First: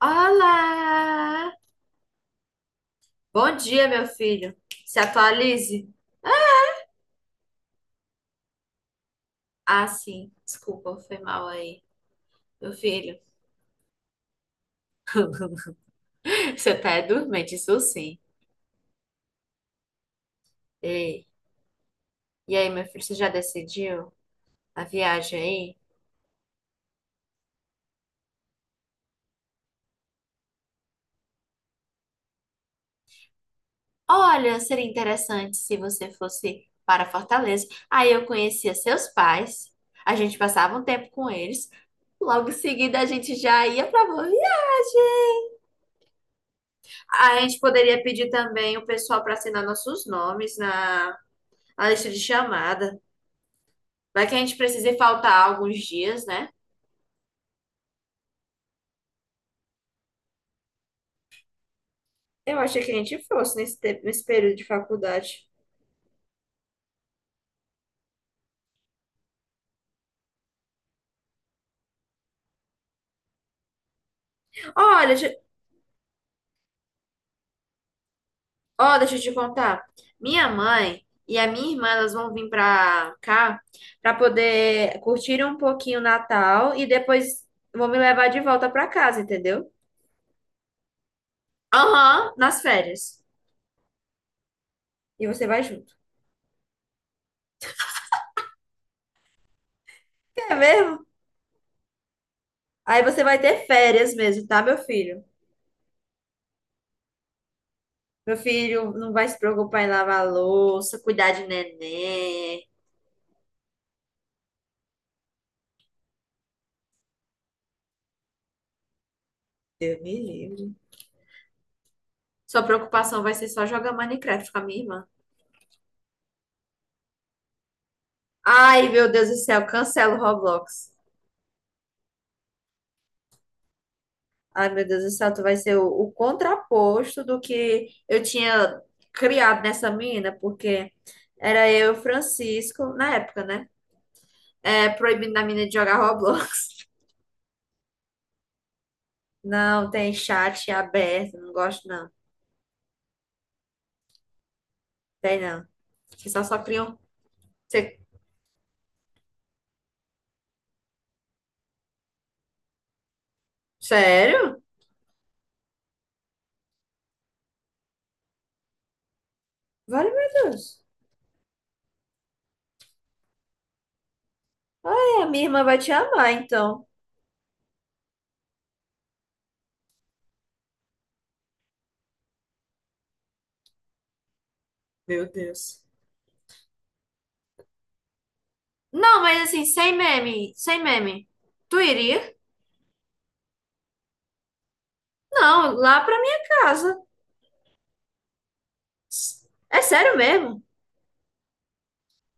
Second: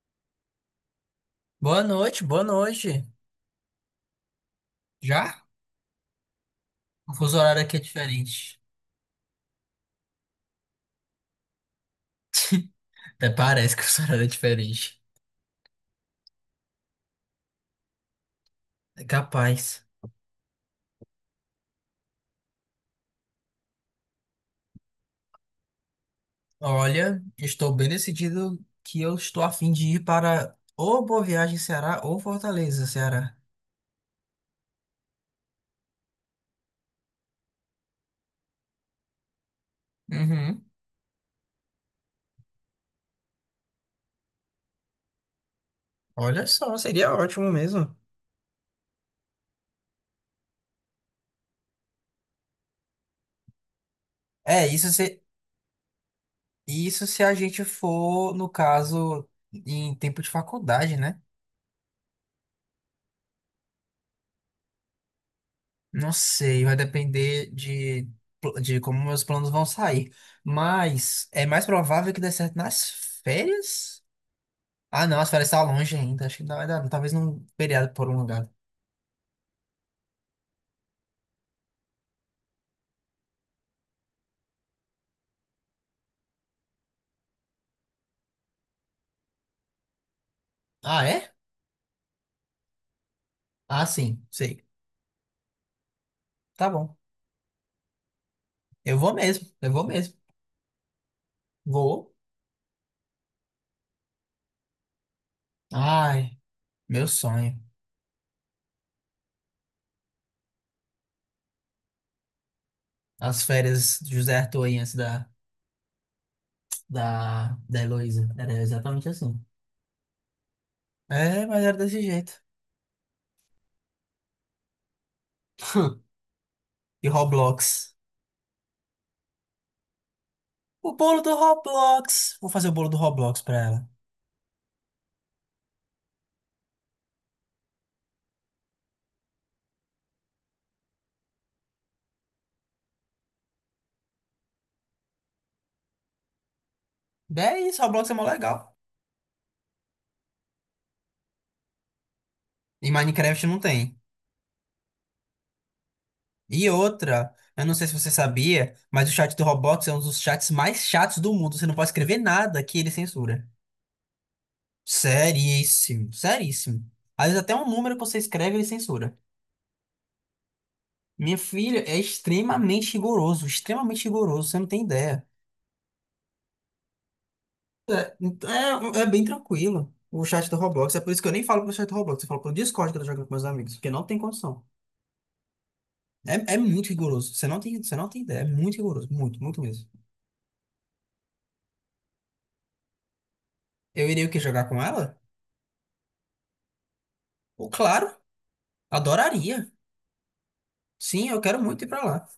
Olá! Boa noite, boa noite. Bom dia, meu filho. Se Já? atualize. O fuso horário aqui é diferente. Ah, sim. Desculpa, foi mal aí, meu filho. Até parece que o fuso horário é diferente. Você tá é dormente, isso sim. É capaz. Ei. E aí, meu filho, você já decidiu a viagem aí? Olha, estou bem decidido que eu estou a fim de ir para ou Boa Viagem, Ceará, ou Fortaleza, Ceará. Olha, seria interessante se você fosse para Fortaleza. Aí eu conhecia seus pais, a gente Uhum. passava um tempo com eles, logo em seguida a gente já ia para boa viagem. Olha só, seria A ótimo gente mesmo. poderia pedir também o pessoal para assinar nossos nomes na a lista de chamada. Vai que a gente É, isso precise se, faltar alguns dias, né? isso se a gente for, no caso, em tempo de faculdade, né? Eu achei que a gente fosse nesse período de faculdade. Não sei, vai depender de como meus planos vão sair. Mas é mais provável que dê certo nas férias? Olha, Ah, não, deixa- as férias estão longe ainda. Acho que não vai dar, talvez num feriado por um lugar. Ó, deixa eu te contar. Minha mãe e a minha irmã, elas vão vir pra cá pra poder curtir um pouquinho o Natal e depois vão me levar de volta pra casa, entendeu? Ah, é? Aham, nas férias. Ah, sim, sei. E você vai junto. Tá bom. Eu vou mesmo, eu vou mesmo. É mesmo? Vou. Aí você vai ter férias mesmo, tá, meu filho? Ai, meu sonho. Meu filho não vai se preocupar em lavar a louça, cuidar de neném. As férias de José Arthur aí antes da Heloísa. Era exatamente assim. Deus me livre. É, mas era desse jeito. Sua preocupação vai ser só jogar Minecraft com a minha irmã. E Roblox. Ai, meu Deus do céu, cancela o Roblox. O bolo do Roblox. Vou fazer o bolo do Roblox pra ela. Ai, meu Deus do céu, tu vai ser o contraposto do que eu tinha criado nessa menina, porque era eu e o Francisco, na época, né? É, proibindo a menina de jogar Roblox. É isso, Roblox é mó legal. Não, tem chat aberto, não gosto não. E Minecraft não tem. Tem não. Você só E criam. outra, eu não sei se Você... você sabia, mas o chat do Roblox é um dos chats mais chatos do mundo. Você não pode escrever nada que ele censura. Sério? Seríssimo, seríssimo. Às vezes até um número que você escreve ele censura. Vale, meu Deus. Minha filha é extremamente rigoroso, você não tem Ai, a ideia. minha irmã vai te amar, então. É, então é bem tranquilo o chat do Roblox. É por isso que eu nem falo pro chat do Roblox, eu falo pro Discord que eu tô jogando com meus amigos, porque não tem condição. Meu Deus. É, é muito rigoroso. Você não tem ideia. É muito rigoroso. Não, mas Muito, muito assim, mesmo. sem meme, sem meme. Tu iria? Eu iria o quê? Jogar com ela? Não, lá pra minha casa. Pô, claro. Adoraria. É sério mesmo? Sim, eu quero muito ir pra lá.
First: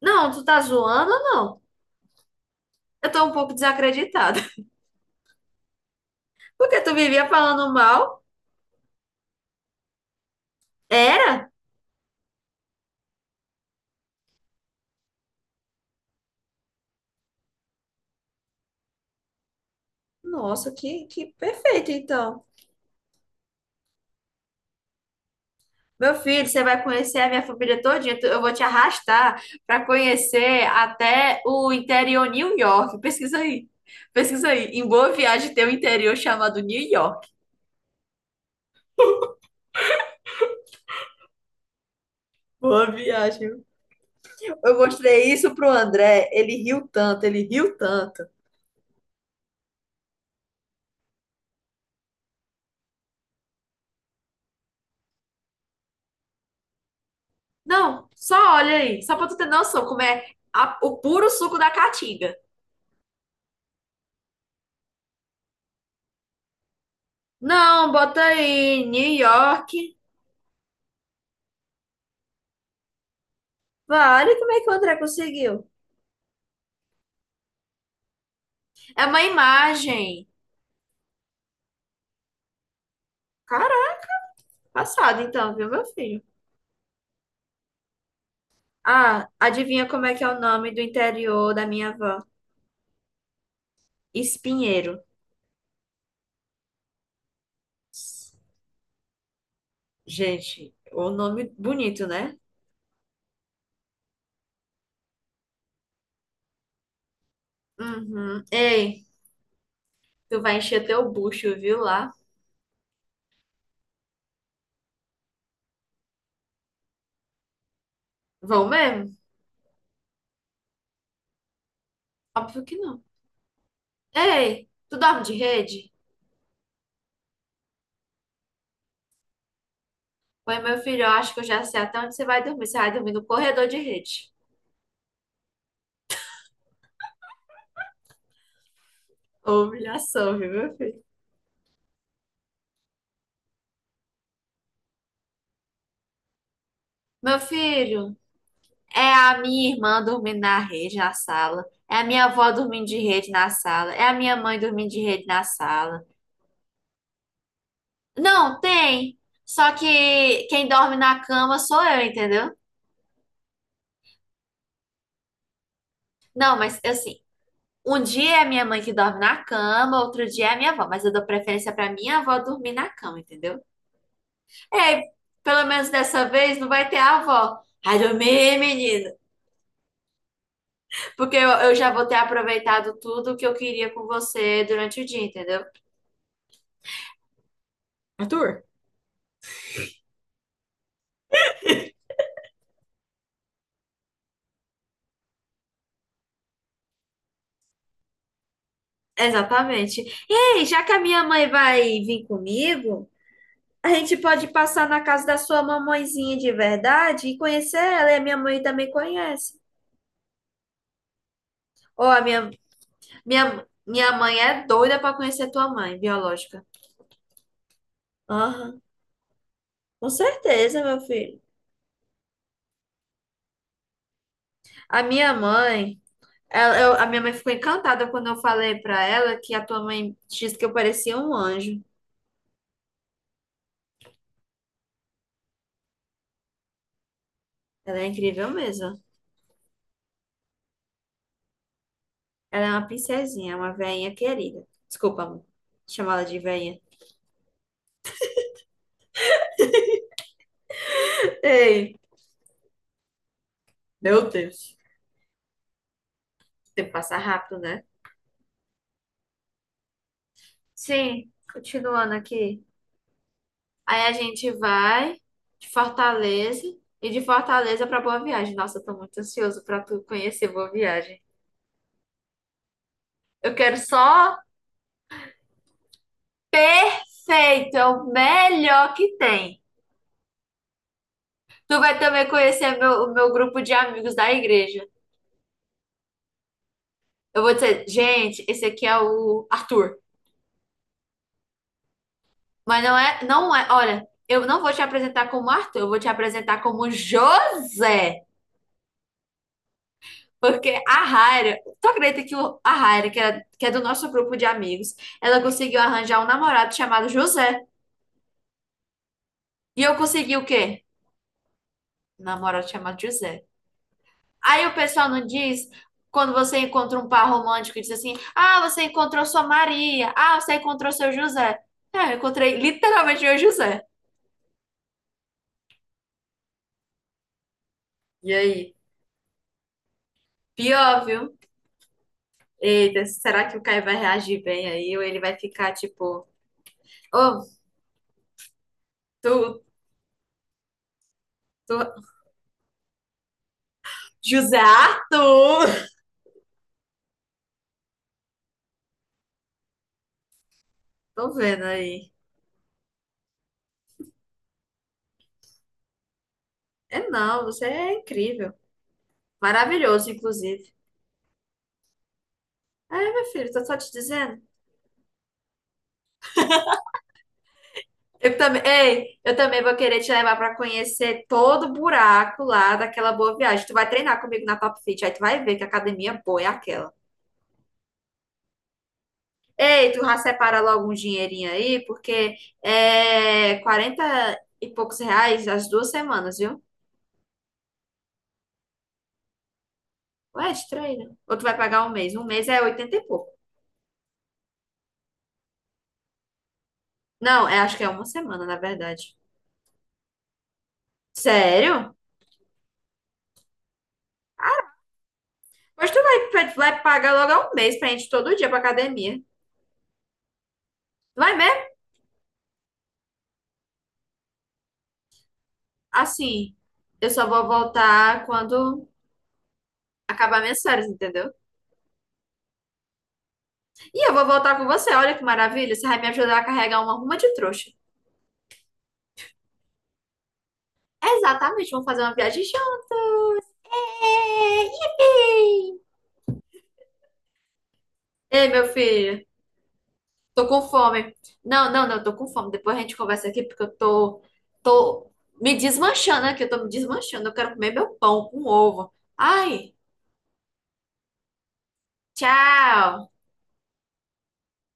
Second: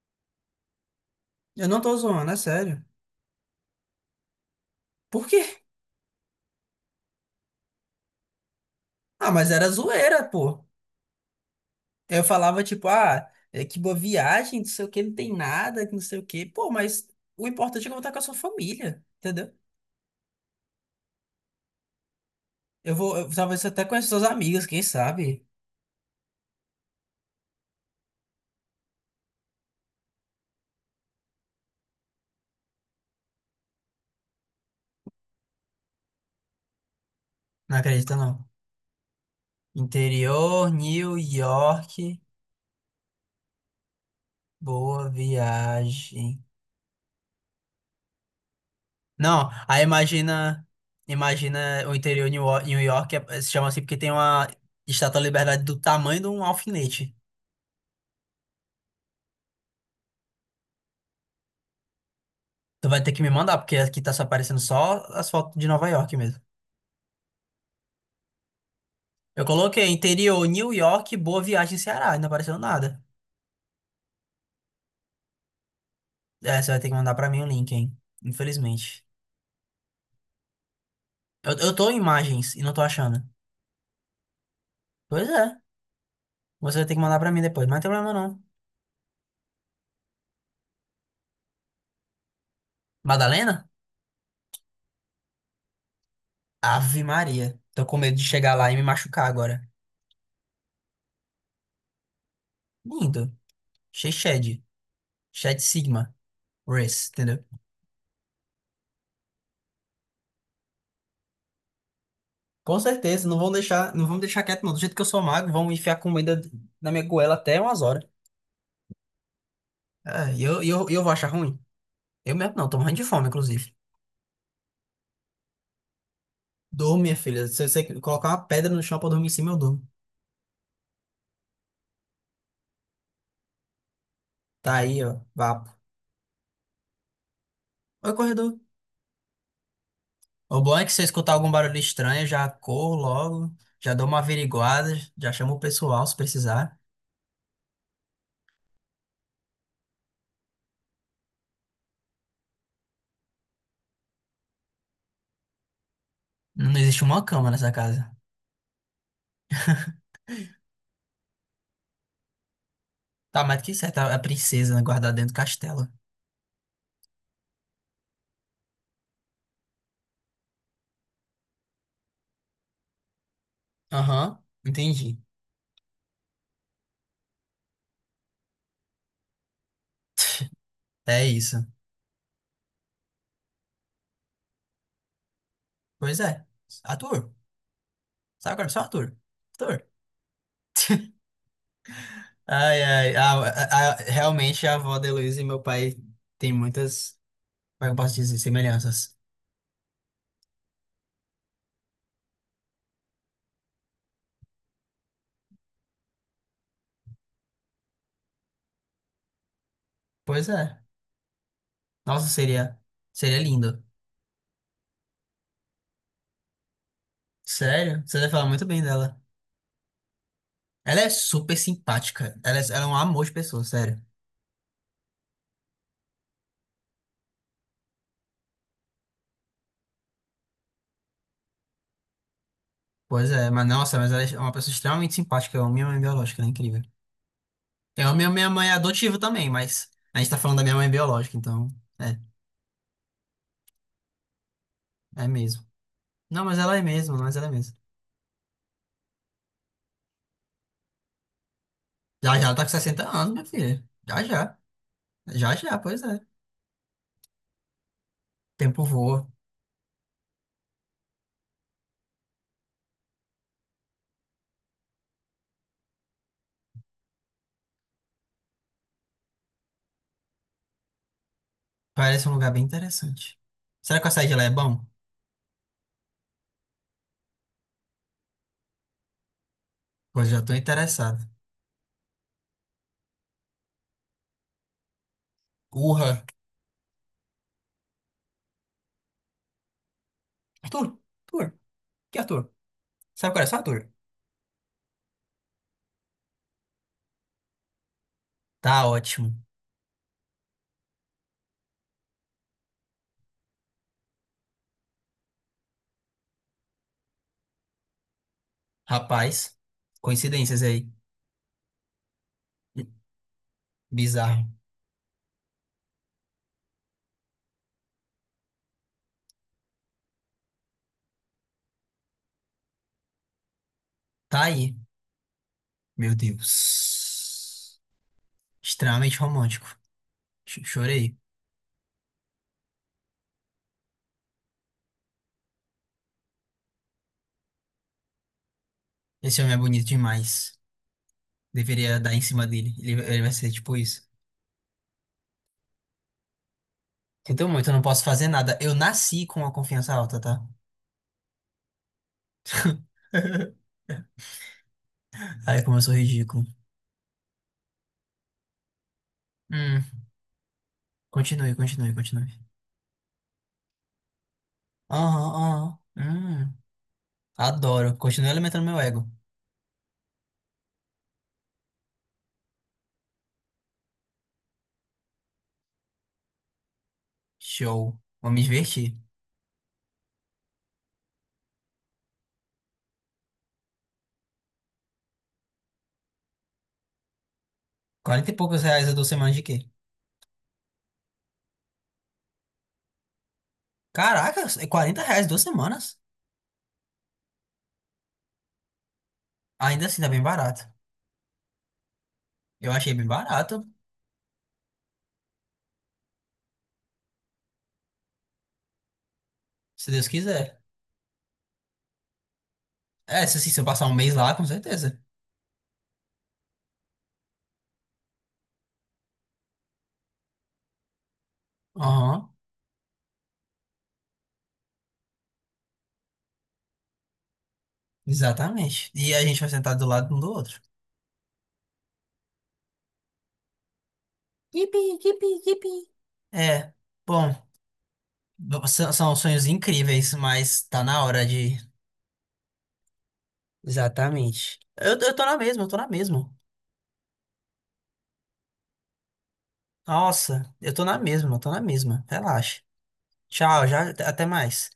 Não, tu tá zoando ou não? Eu não tô zoando, é sério. Eu tô um pouco desacreditada. Por quê? Porque tu vivia falando mal? Ah, mas era zoeira, pô. Era? Eu falava, tipo, ah, é que boa viagem, não sei o que não tem nada, que não sei o que. Pô, mas o importante é que eu vou estar com a sua família, entendeu? Nossa, que perfeito, então. Talvez até com as suas amigas, quem sabe? Meu filho, você vai conhecer a minha família todinha. Eu vou te arrastar pra conhecer até o interior New York. Pesquisa aí. Pesquisa aí. Em Boa Viagem tem um interior chamado New York. Não acredita, não. Interior, New York, Boa viagem. Eu boa mostrei isso pro André, viagem. ele riu tanto, ele riu tanto. Não, aí imagina o interior de New York é- se chama assim porque tem uma Estátua da Liberdade do tamanho de um alfinete. Não, só olha aí, só pra tu ter noção como é o puro suco da caatinga. Tu vai ter que me mandar, porque aqui tá só aparecendo só as fotos de Nova York mesmo. Não, bota aí, New Eu coloquei York. interior New York, Boa Viagem, Ceará, e não apareceu nada. Vale, como é que o André conseguiu? É, você vai ter que mandar pra mim o link, hein? É Infelizmente. uma imagem. Eu tô em imagens e não tô achando. Caraca, passado Pois é, então, viu, meu filho? você vai ter que mandar pra mim depois, mas não tem problema não. Ah, adivinha como é que é o nome do interior da minha avó? Madalena? Espinheiro. Ave Maria. Tô com medo de chegar lá e me machucar agora. Gente, o nome bonito, né? Lindo. Chechede. Chat Sigma, Race, entendeu? Uhum. Ei, tu vai encher teu bucho, viu, lá? Com certeza, não vão deixar, não vão me deixar quieto, não. Do jeito que eu sou magro, vão enfiar comida na minha goela até umas horas. Vão mesmo? Ah, e eu vou achar ruim? Eu mesmo Óbvio não, que tô morrendo de não. fome, inclusive. Ei, tu dorme de rede? Durmo, minha filha. Se você colocar uma pedra no chão pra dormir em cima, eu durmo. Oi, meu filho, eu acho que eu já sei até onde você vai dormir. Você vai dormir no corredor de rede. Tá aí, ó, vapo. Oi, corredor. Ô, Humilhação, viu, O meu bom é que se filho? eu escutar algum barulho estranho, eu já corro logo, já dou uma averiguada, já chamo o pessoal se precisar. Meu filho, é a minha irmã dormindo na rede na sala. É a minha avó dormindo de rede na sala. É a minha mãe dormindo de rede na sala. Não existe uma cama nessa casa. Não, tem. Só que quem dorme na cama sou eu, entendeu? Tá mais que certo, a princesa guardada dentro do castelo. Não, mas assim, um dia é minha mãe que dorme na cama, outro dia é a minha avó. Mas eu dou preferência pra minha avó dormir na cama, entendeu? Aham, É, entendi. pelo menos dessa vez não vai ter a avó. Ai, dormi, menina. É Porque eu, isso. eu já vou ter aproveitado tudo que eu queria com você durante o dia, entendeu? Pois é. Ator. Sabe Arthur? agora? Só ator. Ator. Ai, ai. Realmente a avó da Heloísa e meu pai tem muitas, como é que eu posso dizer, semelhanças. Exatamente. Ei, já que a minha mãe vai vir comigo, a gente pode passar na casa da sua mamãezinha de verdade e conhecer ela. E a minha mãe também conhece. Pois é. Ou a Nossa, minha, seria, seria minha, lindo. Minha mãe é doida para conhecer tua mãe biológica. Sério? Você deve falar muito Aham, bem dela. com certeza, meu Ela é filho. super simpática. Ela é um amor de pessoa, sério. A minha mãe. A minha mãe ficou encantada quando eu falei pra ela que a tua mãe disse que eu parecia um anjo. Pois é, mas nossa, mas ela é uma pessoa extremamente simpática. Eu amo minha mãe biológica, ela é incrível. Ela é Eu amo minha incrível minha mãe mesmo. adotiva também, mas a gente tá falando da minha mãe biológica, então. É, Ela é uma princesinha, uma veinha querida. Desculpa, é amor, mesmo. chamar ela de Não, mas ela veinha. é mesmo, mas ela é mesmo. Ei, Já já ela tá com 60 anos, minha filha. Já meu já. Deus. Já já, pois é. O tempo passa rápido, né? Tempo voa. Sim, continuando aqui. Aí a gente vai de Fortaleza e de Fortaleza pra Boa Viagem. Nossa, eu tô muito ansioso pra tu conhecer Boa Viagem. Parece um lugar bem interessante. Eu quero Será que o açaí de só lá é bom? feito, é o melhor que tem. Pois já tô interessado. Tu vai também conhecer o meu grupo de amigos da igreja. Urra. Eu vou dizer, gente, esse aqui é o Arthur. Arthur? Arthur? Que Arthur? Mas não é, Sabe qual é não só é, Arthur? olha, eu não vou te apresentar como Arthur, eu vou te apresentar como José. Tá ótimo. Porque a Raira, tu acredita que a Raira, que é do nosso grupo de amigos, ela conseguiu arranjar um namorado chamado José. Rapaz, E eu consegui o coincidências quê? aí. Um namorado chamado José. Bizarro. Aí o pessoal não diz, quando você encontra um par romântico e diz assim: ah, você encontrou sua Maria, ah, você encontrou seu José. É, eu encontrei literalmente meu José. Tá aí. Meu Deus. E aí? Extremamente romântico. Pior, Chorei. viu? Eita, será que o Caio vai reagir bem aí? Ou ele vai ficar tipo, oh, Esse homem é tu, bonito demais. tu, Deveria dar em cima dele. Ele vai ser tipo isso. José Arthur? Sinto muito, eu não posso fazer nada. Eu nasci com a confiança alta, tá? Tô vendo aí. Ai, como eu sou ridículo. É não, você é incrível. Hum, Maravilhoso, inclusive. continue, continue, continue. É, meu filho, tô só te dizendo. Aham, aham. Adoro. Continue Eu também, alimentando meu ego. ei, eu também vou querer te levar para conhecer todo o buraco lá daquela boa viagem. Tu vai treinar comigo na Top Fit, aí tu vai ver que academia boa é aquela. Show. Vou me divertir. Ei, tu já separa logo um dinheirinho aí, porque é 40 e poucos reais as 2 semanas, viu? Quarenta e poucos reais a 2 semanas de quê? Ou é de treino? Ou tu vai pagar um mês? Um mês é 80 e pouco. Caraca, é R$ 40 2 semanas? Não, é, acho que é uma semana, na verdade. Ainda assim, tá bem barato. Sério? Eu achei bem barato, Mas tu vai pagar logo um mês pra gente ir todo dia pra academia. se Deus quiser. Vai mesmo? É, se, assim, se eu passar um mês lá, com certeza. Assim, eu só vou voltar quando acabar minhas férias, entendeu? Aham, E eu vou voltar com você, olha que maravilha, você vai me ajudar a carregar uma ruma de trouxa. exatamente. E a gente vai sentar do lado um do outro. Exatamente, vamos fazer uma viagem show. É, Yipi, yipi, yipi. yippee! É, bom. Ei, meu São filho, sonhos incríveis, tô com mas tá na fome. hora de. Não, não, não, tô com fome. Depois a gente conversa aqui porque eu tô, Exatamente. Eu, tô eu tô na me mesma, eu tô na desmanchando mesma. aqui, eu tô me desmanchando. Eu quero comer meu pão com ovo. Ai, Nossa, eu tô na mesma, eu tô na mesma. Relaxa. tchau. Tchau, já, até mais.